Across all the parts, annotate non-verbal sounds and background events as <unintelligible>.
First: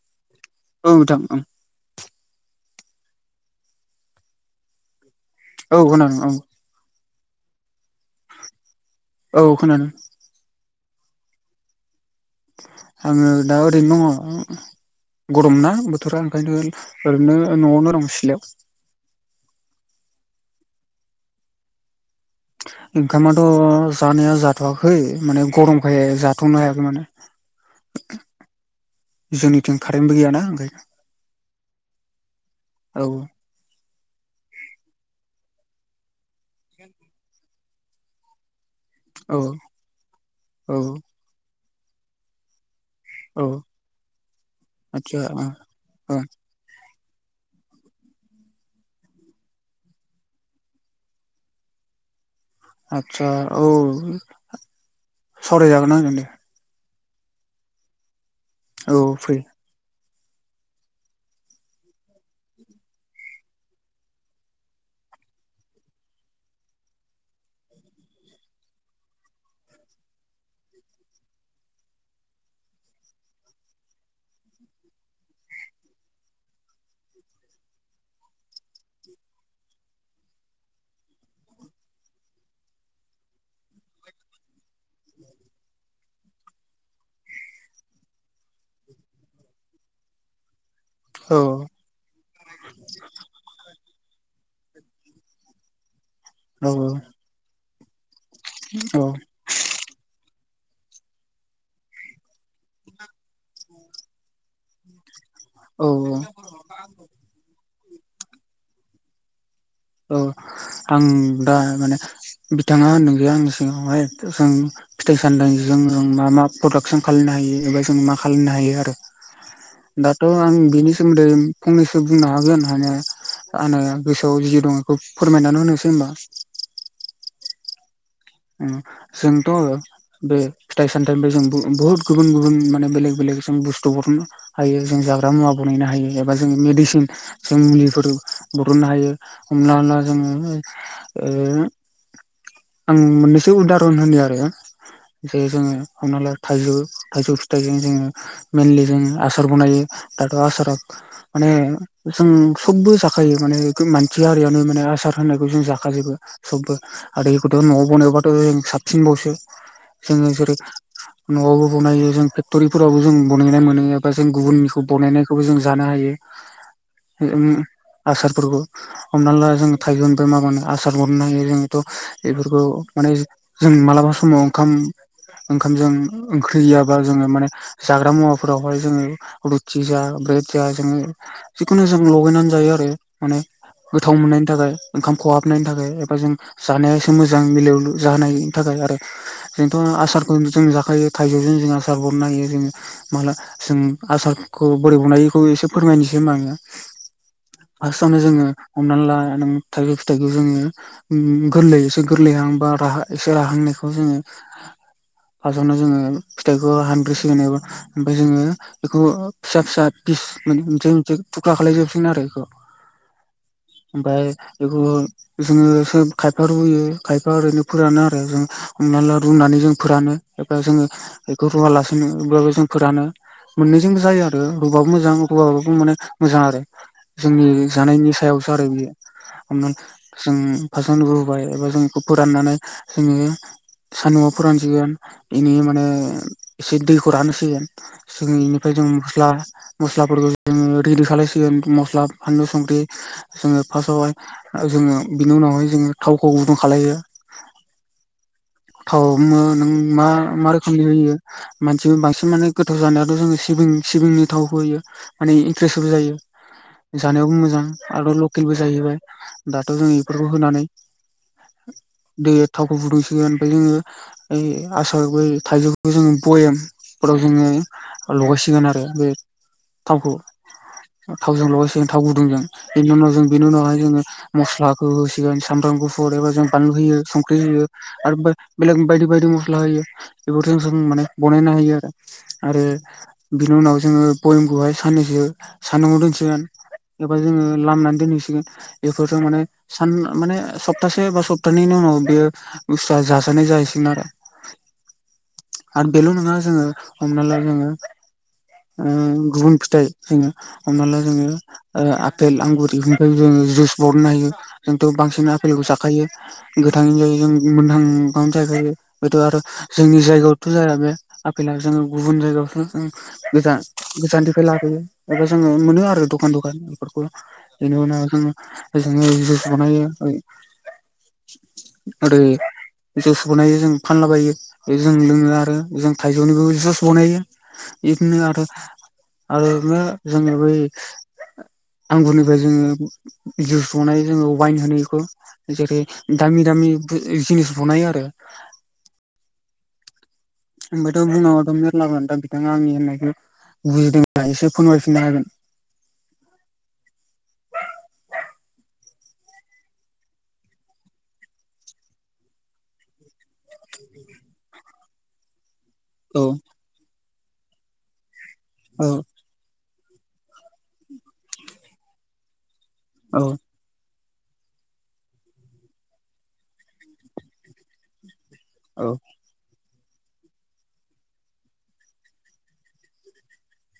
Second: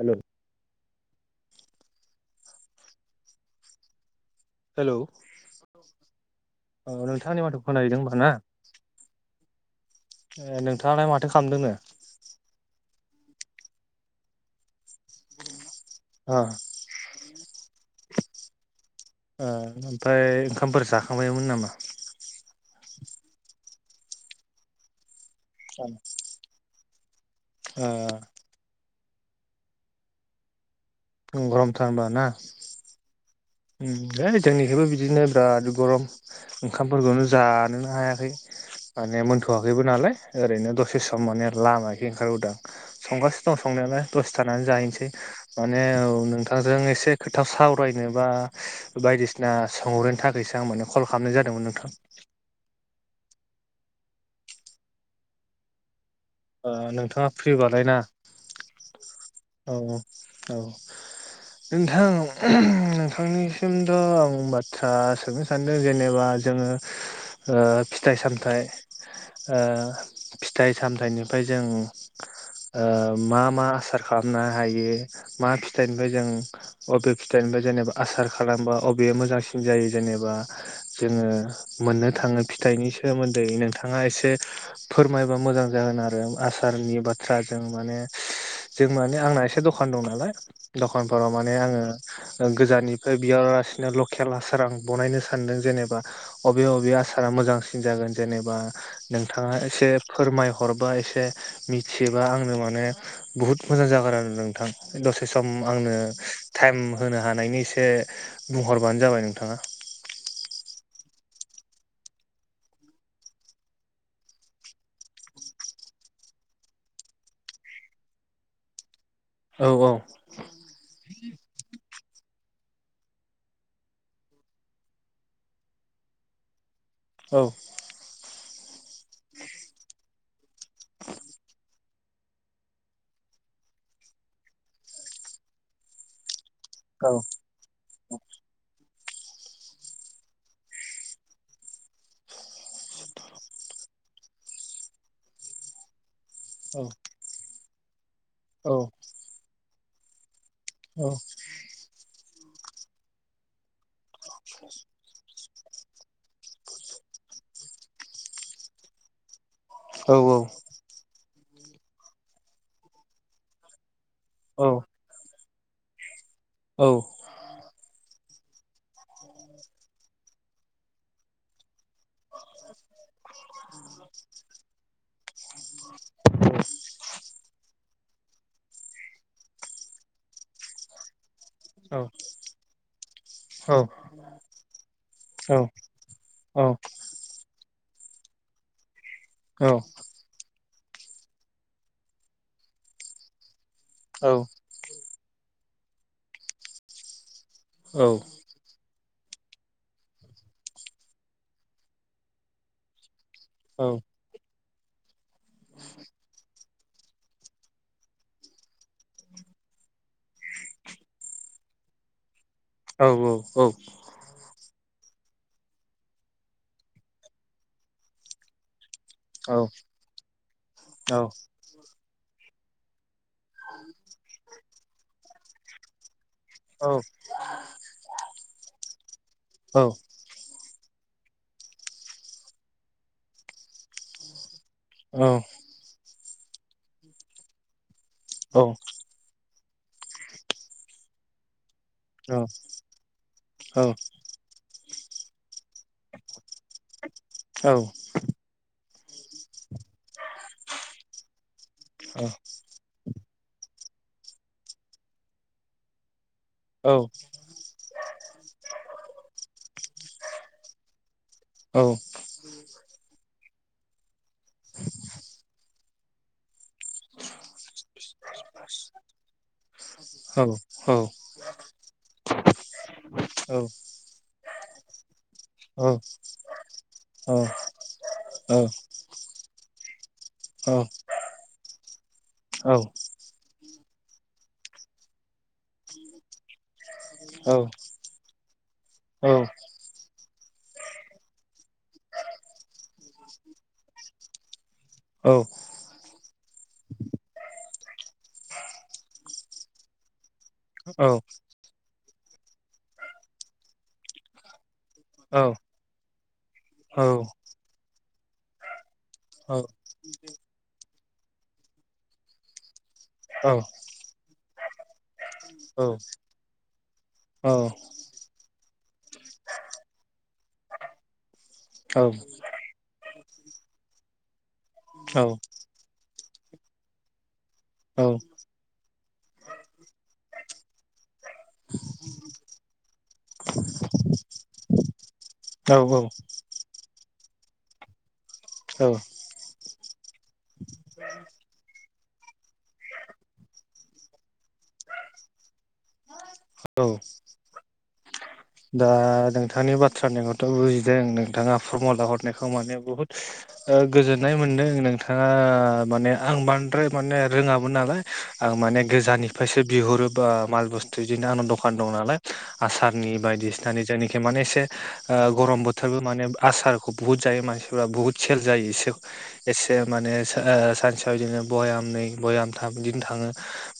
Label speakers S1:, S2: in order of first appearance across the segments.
S1: हेल'।
S2: औ नोंथां।
S1: हेल'।
S2: औ <unintelligible> औ।
S1: <unintelligible>
S2: औ खोनादों।
S1: नोंथाङालाय माथो खालामदोंनो?
S2: आङो दा ओरैनो दङ गरमना बोथोरा
S1: ओ
S2: ओंखायनो। ओरैनो न'आवनो दं सिथ्लायाव।
S1: ए ओमफ्राय ओंखामफोर जाखांबायमोन नामा?
S2: ओंखामाथ' जानाया जाथ'आाखै माने गरमखाय जाथ'नो हायाखै माने।
S1: ओ।
S2: जोंनिथिं कारेन्टबो गैयाना ओंखायनो।
S1: गरमथार होमबा ना?
S2: औ।
S1: है जोंनिखैबो बिदिनो बिराद गरम। ओंखामफोरखौनो जानोनो हायाखै। माने
S2: औ
S1: मोनथ'वाखैबो नालाय ओरैनो
S2: औ
S1: दसे सम माने लामायाखै ओंखारबोदां।
S2: औ
S1: संगासिनो दं संनायालाय दसे थानानै जाहैनोसै
S2: आदसा ओ
S1: माने औ नोंथां। जों एसे खोथा सावरायनोबा बायदिसिना सोंहरनो थाखायसो आं माने कल खालामनाय जादोंमोन नोंथां।
S2: आदसा औ सावरायजागोन <unintelligible> दे।
S1: नोंथाङा फ्रि बालाय ना?
S2: औ फ्रि।
S1: औ औ। नोंथां नोंथांनिसिमथ' आं बाथ्रा सोंनो सानदों जेनेबा। जोङो फिथाइ- सामथाइ, फिथाइ -सामथाइनि ओमफ्राय जों मा मा आसार खालामनो हायो मा फिथाइनिफ्राय जों अबे फिथाइनिफ्राय जेनेबा आसार खालामबा अबेया मोजांसिन जायो जेनेबा जोङो मोननो थाङो फिथाइनि सोमोन्दै नोंथाङा एसे फोरमायबा मोजां जागोन आरो। आरो आसारनि बाथ्रा जों माने जों माने आंना एसे दखान दं नालाय। दखानफोराव
S2: औ
S1: माने आङो गोजाननिफ्राय बिहरालासिनो लकेल हासार आं बानायनो सानदों जेनेबा। अबे
S2: औ
S1: अबे आसारा मोजांसिन जागोन जेनेबा
S2: औ
S1: नोंथाङा एसे फोरमायहर। बा एसे मिथियोबा आंनो माने बुहुत मोजां जागोन आरो नोंथां। दसे सम
S2: औ
S1: आंनो टाइम होनो हानायनि एसे बुंहरबानो जाबाय नोंथाङा।
S2: औ आं दा माने बिथाङा होनदों जे आंनि सिगावहाय जों फिथाइ- सामथाय जों मा मा प्रदाक्सन खालामनो हायो एबा जों मा खालामनो हायो आरो
S1: औ औ
S2: दाथ' आं बिनि सोमोन्दै फंनैसो बुंनो हागोन हानाया आङो गोसोआव जि दं बेखौ फोरमायनानै होनोसै होनबा।
S1: औ।
S2: जोंथ' बे फिथाइ -सामथाइनिफ्राय जों बुहुत गुबुन गुबुन माने बेलेग बेलेग जों बुस्थुफोरनो <unintelligible> हायो जों जाग्रा मुवा बानायनो हायो एबा जों
S1: औ
S2: <unintelligible> <unintelligible> जों मुलिफोर बरननो हायो हमनाला जोङो <unintelligible> आं मोननैसो उदाहरन होनो आरो जे जोङो हमना ला थाइजौ थाइजौ फिथाइजों जोङो
S1: औ
S2: मेनलि जो आसार बनायो दाथ' आसारा।
S1: औ।
S2: माने जों सबबो जाखायो माने मानसि हारियनो माने आसार होनायखौ जों जाखाजोबो सबबो आरोखौथ' न'आव बनायबाथ' जों साबसिनबावसो जोंङो
S1: औ
S2: जेरै न'आवबो बनायो जों फेक्ट'रिफोरावबो जों बनायनाय मोनो एबा जों
S1: औ
S2: गुबुननिखौ बानायनाय खौबो जों जानो हायो
S1: औ
S2: आसारफोरखौ हमना ला जों थाइगौ मोनफ्राय माबानो आसार मोनरनो हायो जोथ' बेफोरखौ माने जों मालाबा समाव ओंखाम ओंखामजों ओंख्रि गैयाबा जोंङो माने जाग्रा मुवाफोरावहाय जोंङो रुथि जा ब्रेड जा जोंङो जिखुनु जों लगायनानै जायो आरो माने गोथाव मोननायनि थाखाय ओंखाम खहाबनायनि थाखाय एबा जों जानाय मोजां मिलु जाहायनि थाखाय आरो जोंथ' आसार जों जाखायो थाइजौजों जों आसार बनो हायो जोङो माला जों आसार बोरै बनायखौ एसे फोरमायनोसै होनोमबा आो फार्स्टावनो जोङो हमनानै ला नों थाइजौ फिथाइखौ जोङो गोरलैससे गोरलैहांबा राहा एसे राहांनायखौ जोङो फारटआवनो जोंङो फिथाइखौ हानब्रिसिगोन एबा ओमफाय जोंङो बेखौ फिसा फिसा फिस मोनसे मोनसे थुख्ला खालायजोबसिग आरो बेखौ
S1: औ औ औ
S2: ओमफफ्राय बेखौ जोङो खायफा रुयो खायफा ओरैनो फोरानो आरो जों हमना ला रुनानै जों फोरानो एफा जोंङो बेखौ रुवालासिनो होनो अब्लाबो जों फोरानो मोननैजोंबो जायो आरो बबेबाबो मोजां बबेबाबो माने। मोजां आरो जोंनि जानायनि सायावसो आरो बियो। <unintelligible> सान्दुआ फोरानसिगोन बेनि माने एसे दैखौ रानोसिगोन। सिङैनिफ्राय जों मस्ला मस्लाफोरखौ जोङो रिलिउ खालामलायसिगोन मस्ला। फानलु संख्रि जोङो फार्स्टआवहाय जोङो बिनि उनावहाय जोंङो थावखौ गुदुं खालामो।
S1: औ।
S2: थाव ह नों मा मा रोखोमनि होयो मानसिबो बांसिन माने। गोथाव जानायाथ' जोङो सिबिं सिबिंनि थाव होयो माने इनक्रेस्बो जायो। जानायावबो मोजां आरो लकेलबो जाहैबाय दाथ' जों बेफोरखौ होनानै।
S1: औ।
S2: दै थावखौ फुदुंसिगोन ओमफ्राय जोङो इ आसार बै थाइजौ। बे जोङो भयेमफोराव जोंङो लगायसिगोन आरो बे। थावखौ थावजों लासि थाव गुदुं जों बेनि उनाव जों। बिनो नाय जोङो। मस्लाखौ होसिगोन सामब्राम गुफुर एबा जों बानलु होयो संख्रि होयो आरो। बेलेग बायदि बायदि मस्ला होयो बेफोरजों जों माने बनायनो हायो आरो आरो। बिनि उनाव जोङो भयेमखौहाय साननैसो सानदुंगआव दोनसिगोन। एबा जोंङो लामनानै दोनहैसिगोन। बेफोरजों माने सान माने सप्तासे बा सप्तानैनिनि उनाव बेयो बुसतुआ जा। नाय जाहैसिगोन आरो। आरो बेेल नोङा जोंङो हमना ला जोंङो। उम गुबुन फिथाइ जोंङो हमना ला जोंङो। ओ आफपेल आंगुर बेफोरनिफ्राय जों जुइस बरनो हायो जोंथ' बांसिन आपेलखौ जाखायो। गोथाङै जायै जों मोनथां। गो जायफायो बेथ' आरो जोंनि जायगायावथ' जाया बे आफेेल जोंनि गुबुन जायगायावथ' जों। गोजान गोजाननिफ्राय लाबोयो एबा जोङो मोनो आरो दखान दखान बेफोरखौ। बेनि उनाव जोंङो बानाय आरो। जुस बनायो जों फानलाबायो जों लोङो आरो जों थाइजौनिबो जुस बनायो। बिदिनो आरो आरो जों बै। आंगुरनिफ्राय जोङो जुस बनायो जोङो वाइन होनो बेखौ। जेरै दामि दामि जिनिस बनायो आरो।
S1: औ।
S2: ओमफ्रायथ' बुंनांगौआथ' मेरलागोन दा बिथाङा आंनि होननायखौ बुजिदोंबा एसे फोरमायफिननो हागोन।
S1: औ। दा नोंथांनि बाथ्रानिखौथ' बुजिदों नोंथाङा फरमुला हरनायखौ माने बुहुत गोजोननाय मोनदों। नोंथाङा माने
S2: औ
S1: आं बांद्राय माने रोङामोन नालाय। आं माने
S2: औ
S1: गोजाननिफ्रायसो बिहरो बा माल बुस्थु बिदिनो आंनाव दखान दं नालाय। आसारनि
S2: औ
S1: बायदि। बायदिसिनानि जोंनिखै माने एसे ओ गरम बोथोरबो माने आसारखौ बहुत जायो मानसिफोरा बुहुत। सेल जायो
S2: औ
S1: एसे। एसे माने ओ सानसेयाव बिदिनो बयामनै बयामथाम बिदिनो थाङो।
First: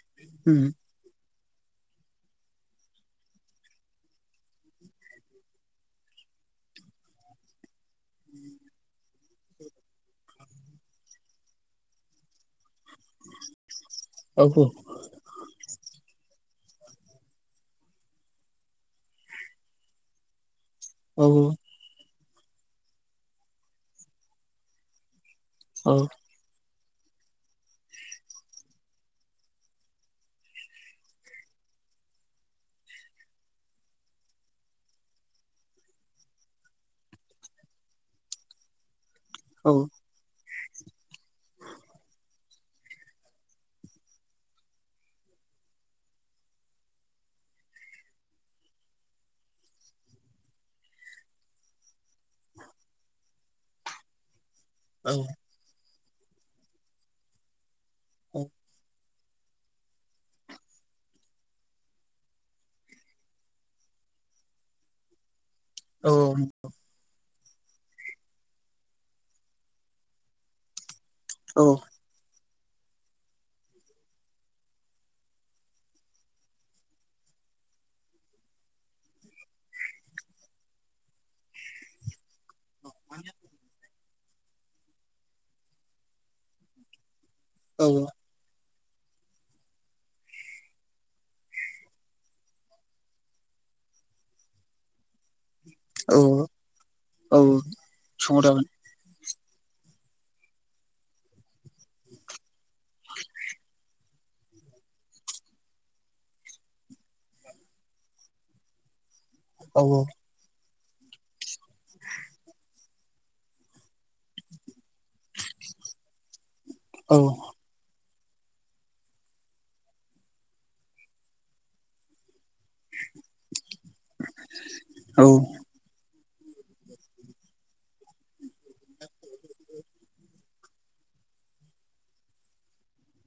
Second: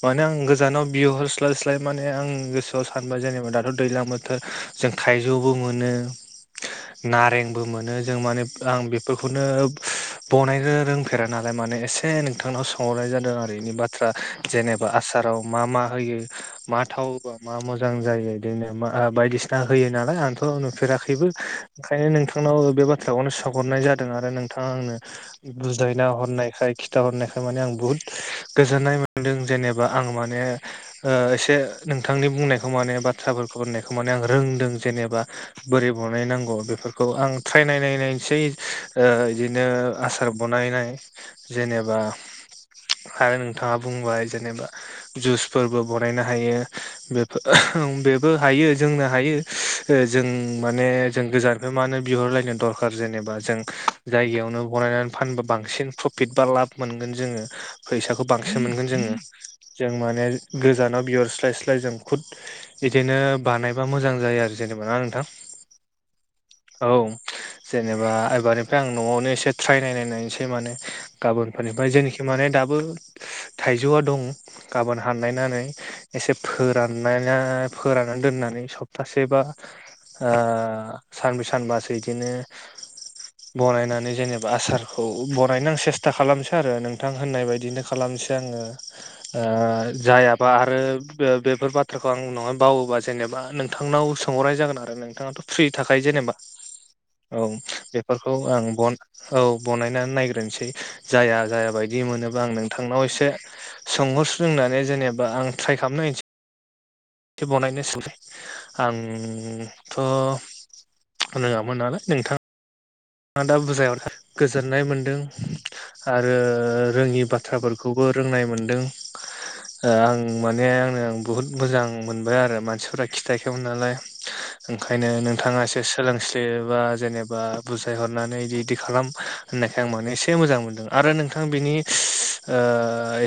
S1: माने आं
S2: उम
S1: गोजानाव बिहरस्लायस्लाय माने आं गोसोआव सानबाय जेनेबा दाथ' दैज्लां बो <unintelligible> नारेंबो मोनो जों माने आं बेफोरखौनो बनायनो रोंफेरा नालाय माने एसे नोंथांनाव सोंहरनाय जादों आरो बेनि बाथ्रा।
S2: औ
S1: जेनेबा आसाराव मा मा होयो मा थाव होबा मा मोजां जायो बिदिनो मा आ बायदिसिना होयो नालाय आंथ'
S2: औ
S1: नुफेराखैबो। ओंखायनो नोंथांनाव बे बाथ्राखौनो सोंहरनाय जादों आरो नोंथाङा आंनो
S2: औ
S1: बुजायना हरनायखाय खिथा हरनायखाय माने आं बुहुत गोजोन्नाय मोनदों जेनेबा आं माने एसे नोंथांनि बुंनायखौ माने बाथ्राफोरखौ होननायखौ माने आं रोंदों जेनेबा। बोरै बनाय नांगौ बेफोरखौ आं ट्राइ नायनाय नायनोसै बिदिनो
S2: औ
S1: आसार बनायनाय जेनेबा आरो नोंथाङा बुंबाय जेनेबा जुसफोरबो बानायनो हायो बे बो हायो जोंनो हायो जों माने जों गोजाननिफ्राय मानो बिहरलायनो दर कार जेनेबा जों जायगायावनो बनायनानै
S2: औ
S1: फानबा बांसिन प्रफिट बा लाब मोनगोन जोङो। फैसाखौ बांसिन मोनगोन जोङो। जों माने गोजानाव बिहरस्लाय स्लाय जों खुद बिदिनो बानायबा मोजां जायो आरो जेनेबा ना नोंथां।
S2: औ
S1: औ जेनेबा एबारनिफ्राय आं न'आवनो एसे ट्राइ नायनाय नायनोसै माने। गाबोनफोरनिफ्राय जोंनिखै माने दाबो थाइजौआ दं गाबोन हाननायनानै एसे फोराननायना फोराननानै दोननानै सप्तासे बा ओ सानब्रै सानबासो बिदिनो बनायनानै जेने बा आसारखौ बनायनो आं सेस्था खालामसै आरो नोंथां होननाय बायदिनो
S2: औ औ
S1: खालामसै। दा‌ आङो ओ जायाबा आरो बेफोर बाथ्राखौ आं उनावहाय बावोबा जेनेबा नोंथांनाव सोंहरनाय जागोन आरो। नोंथाङाथ' फ्रि थाखायो
S2: औ
S1: जेनेबा। औ बेफोरखौ आं
S2: सोंहरजागोन
S1: बन औ बानायनानै नायग्रोसै जाया जाया बायदि मोनोबा आं नों थांनाव एसे सोंहरस्रोनानै जेनेबा आं ट्राइ खालामनायनोसै। बनायनोसै
S2: औ
S1: आंथ' रोङामोन नालाय नोंथाङा थांआ दा बुरजायाव गोजोननाय मोनदों आरो
S2: औ
S1: रोङि बाथ्राफोर खौबो रोंनाय मोनदों। ओ आं माने आंनो बुहुत मोजां मोनबाय आरो मानसिफोरा खिथायाखैमोन नालाय ओंखायनो
S2: औ
S1: नोंथाङा एसे सोलोंस्लिबा जेनेबा बुजायहरनानै बिदि इदि खालाम होननायखाय आं मानो एसे मोजां मोनदों आरो नोंथां बिनि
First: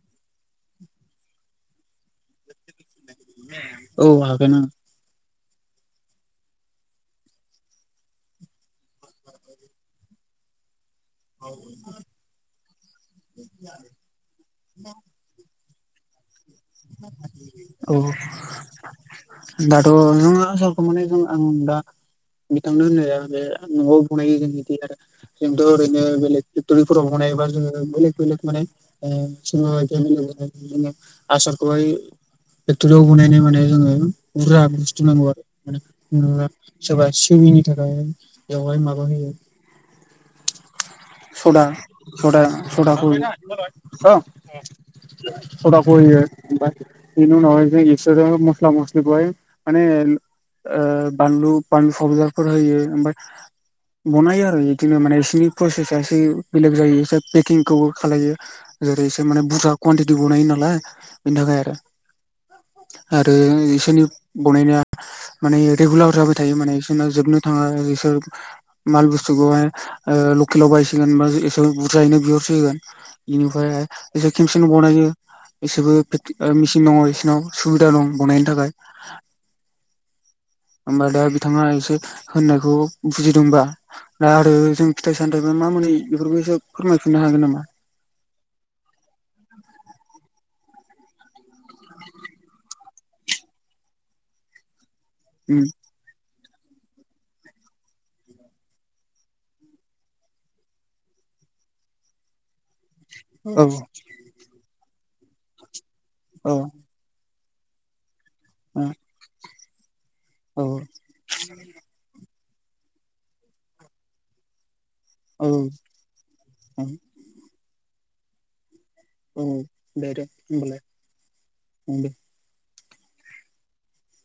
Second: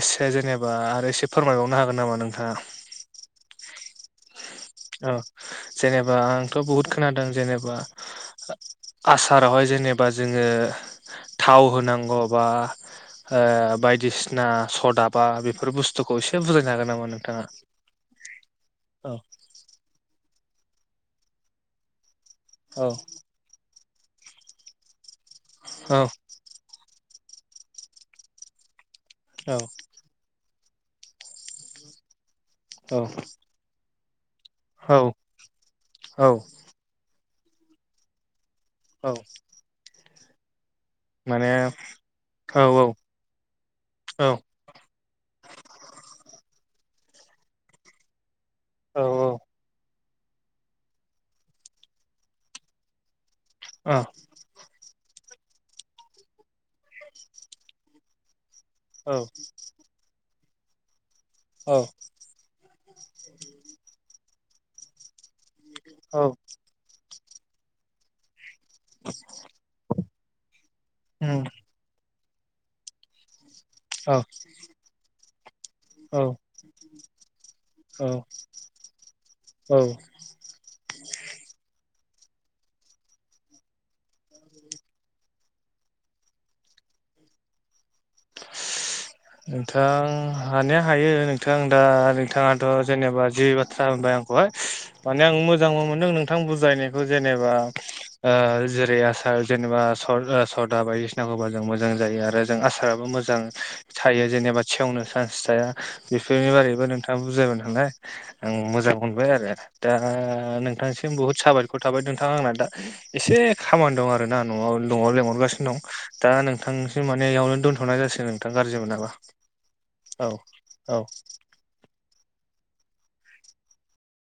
S1: एसे जेनेबा आरो एसे फोरमायबावनो हागोन नामा नोंथाङा
S2: औ आ न
S1: औ जेनेबा आंथ' बहुद खोनादों जेनेबा आसारावहाय जेनेबा जोङो थाव होनांगौ बा बायदिसिना सदाबा बेफोर बुस्थु बस्थखौ एसे बजायनो हाग नामा नोंथाङा
S2: औ
S1: औ
S2: दाथ' नङो आसारखौ माने जों आं दा बिथांनो
S1: औ
S2: होननाया बे न'आव बनायो जों बिदि आरो जोंथ'
S1: औ
S2: ओरैनो बेलेग फेक्ट'रिफोराव ब बा जोङो बेलेग बेलेग
S1: औ
S2: मानेोङोोङ आसारखौबायाय क्ट'रियाव बनाय माने जोङो बुरा
S1: औ
S2: बुस्थु नांगौ आरो
S1: औ
S2: मा सोरबा सििनि थाखाय बेवहाय माबा
S1: औ
S2: होयो
S1: माने
S2: सदा
S1: औ
S2: सदा
S1: औ
S2: सदा फ
S1: औ
S2: फदखौ जनो नाय जसोर म मस्लिाय
S1: औ
S2: बानलु बानलु सदारफोर होयो ओमफ्राय
S1: औ
S2: बनायो आरो बिदिनो माने बिसिोरनि प्रसेसा एसे बेलेग जायो ए पेकिंखौ खालामलायो जेरै
S1: औ
S2: इसे माने बुरजा कुवटि ब नायो नालाय बेनि थाखाय आरो
S1: औ
S2: आरो इसोरनि बनायनाया माने रेगुलार
S1: औ
S2: जाबाय थायो माने बिसोरना जोबनो थाङा बिसोर माल बुस्थुखौहाय लकेलाव बायसिगोन बा
S1: उम
S2: एसे बुरजायैनो बिहरसिगोन बेनिफ्राय
S1: औ
S2: ज खमसेनो बनायो इसबो
S1: औ
S2: मेसिन दङ बिसोरनाव सुबिदा दं
S1: औ
S2: बनायनो थाखाय
S1: औ
S2: ओबफ्राय दा बिथाङा एसे होननायखौ बुजिदोंबा दा आरो जों फिथाइ सामथाय बा मा मोनै बेफोरखौ एसो फोरमायफिननो हागोन नामा
S1: नोंथां हानाया हायो नोंथां दा नोंथाङाथ' जेनेबा जि बाथ्रा होनबाय आं हाय माने आं
S2: उम
S1: मोजां मोनदों नोंथां बुजायनायखौ जेनेबा जेरै आसार जेनेबा सदा बायदिसिनाखौबा जों मोजां जायो आरो आसाराबो मोजां
S2: औ
S1: थायो जेनेबा सेवनो चान्स थाया बेफोरनि
S2: औ
S1: बारैबो नोंथाङा बुजायबाय नालाय आं मोजां मोनबाय आरो दा
S2: औ
S1: नोंथां जों बुहुत साबायखर थाबाय नोंथां आंना दा एसे खामानि दं आरो आरोना न'आव न'आव
S2: औ
S1: लेंहरगासिनो दं दा
S2: औ
S1: नोंथांसो माने इयावनो दोन्थ'नाय ज जासिगोन गाज्रि मोननाङा
S2: अ दे दे हबालाय दे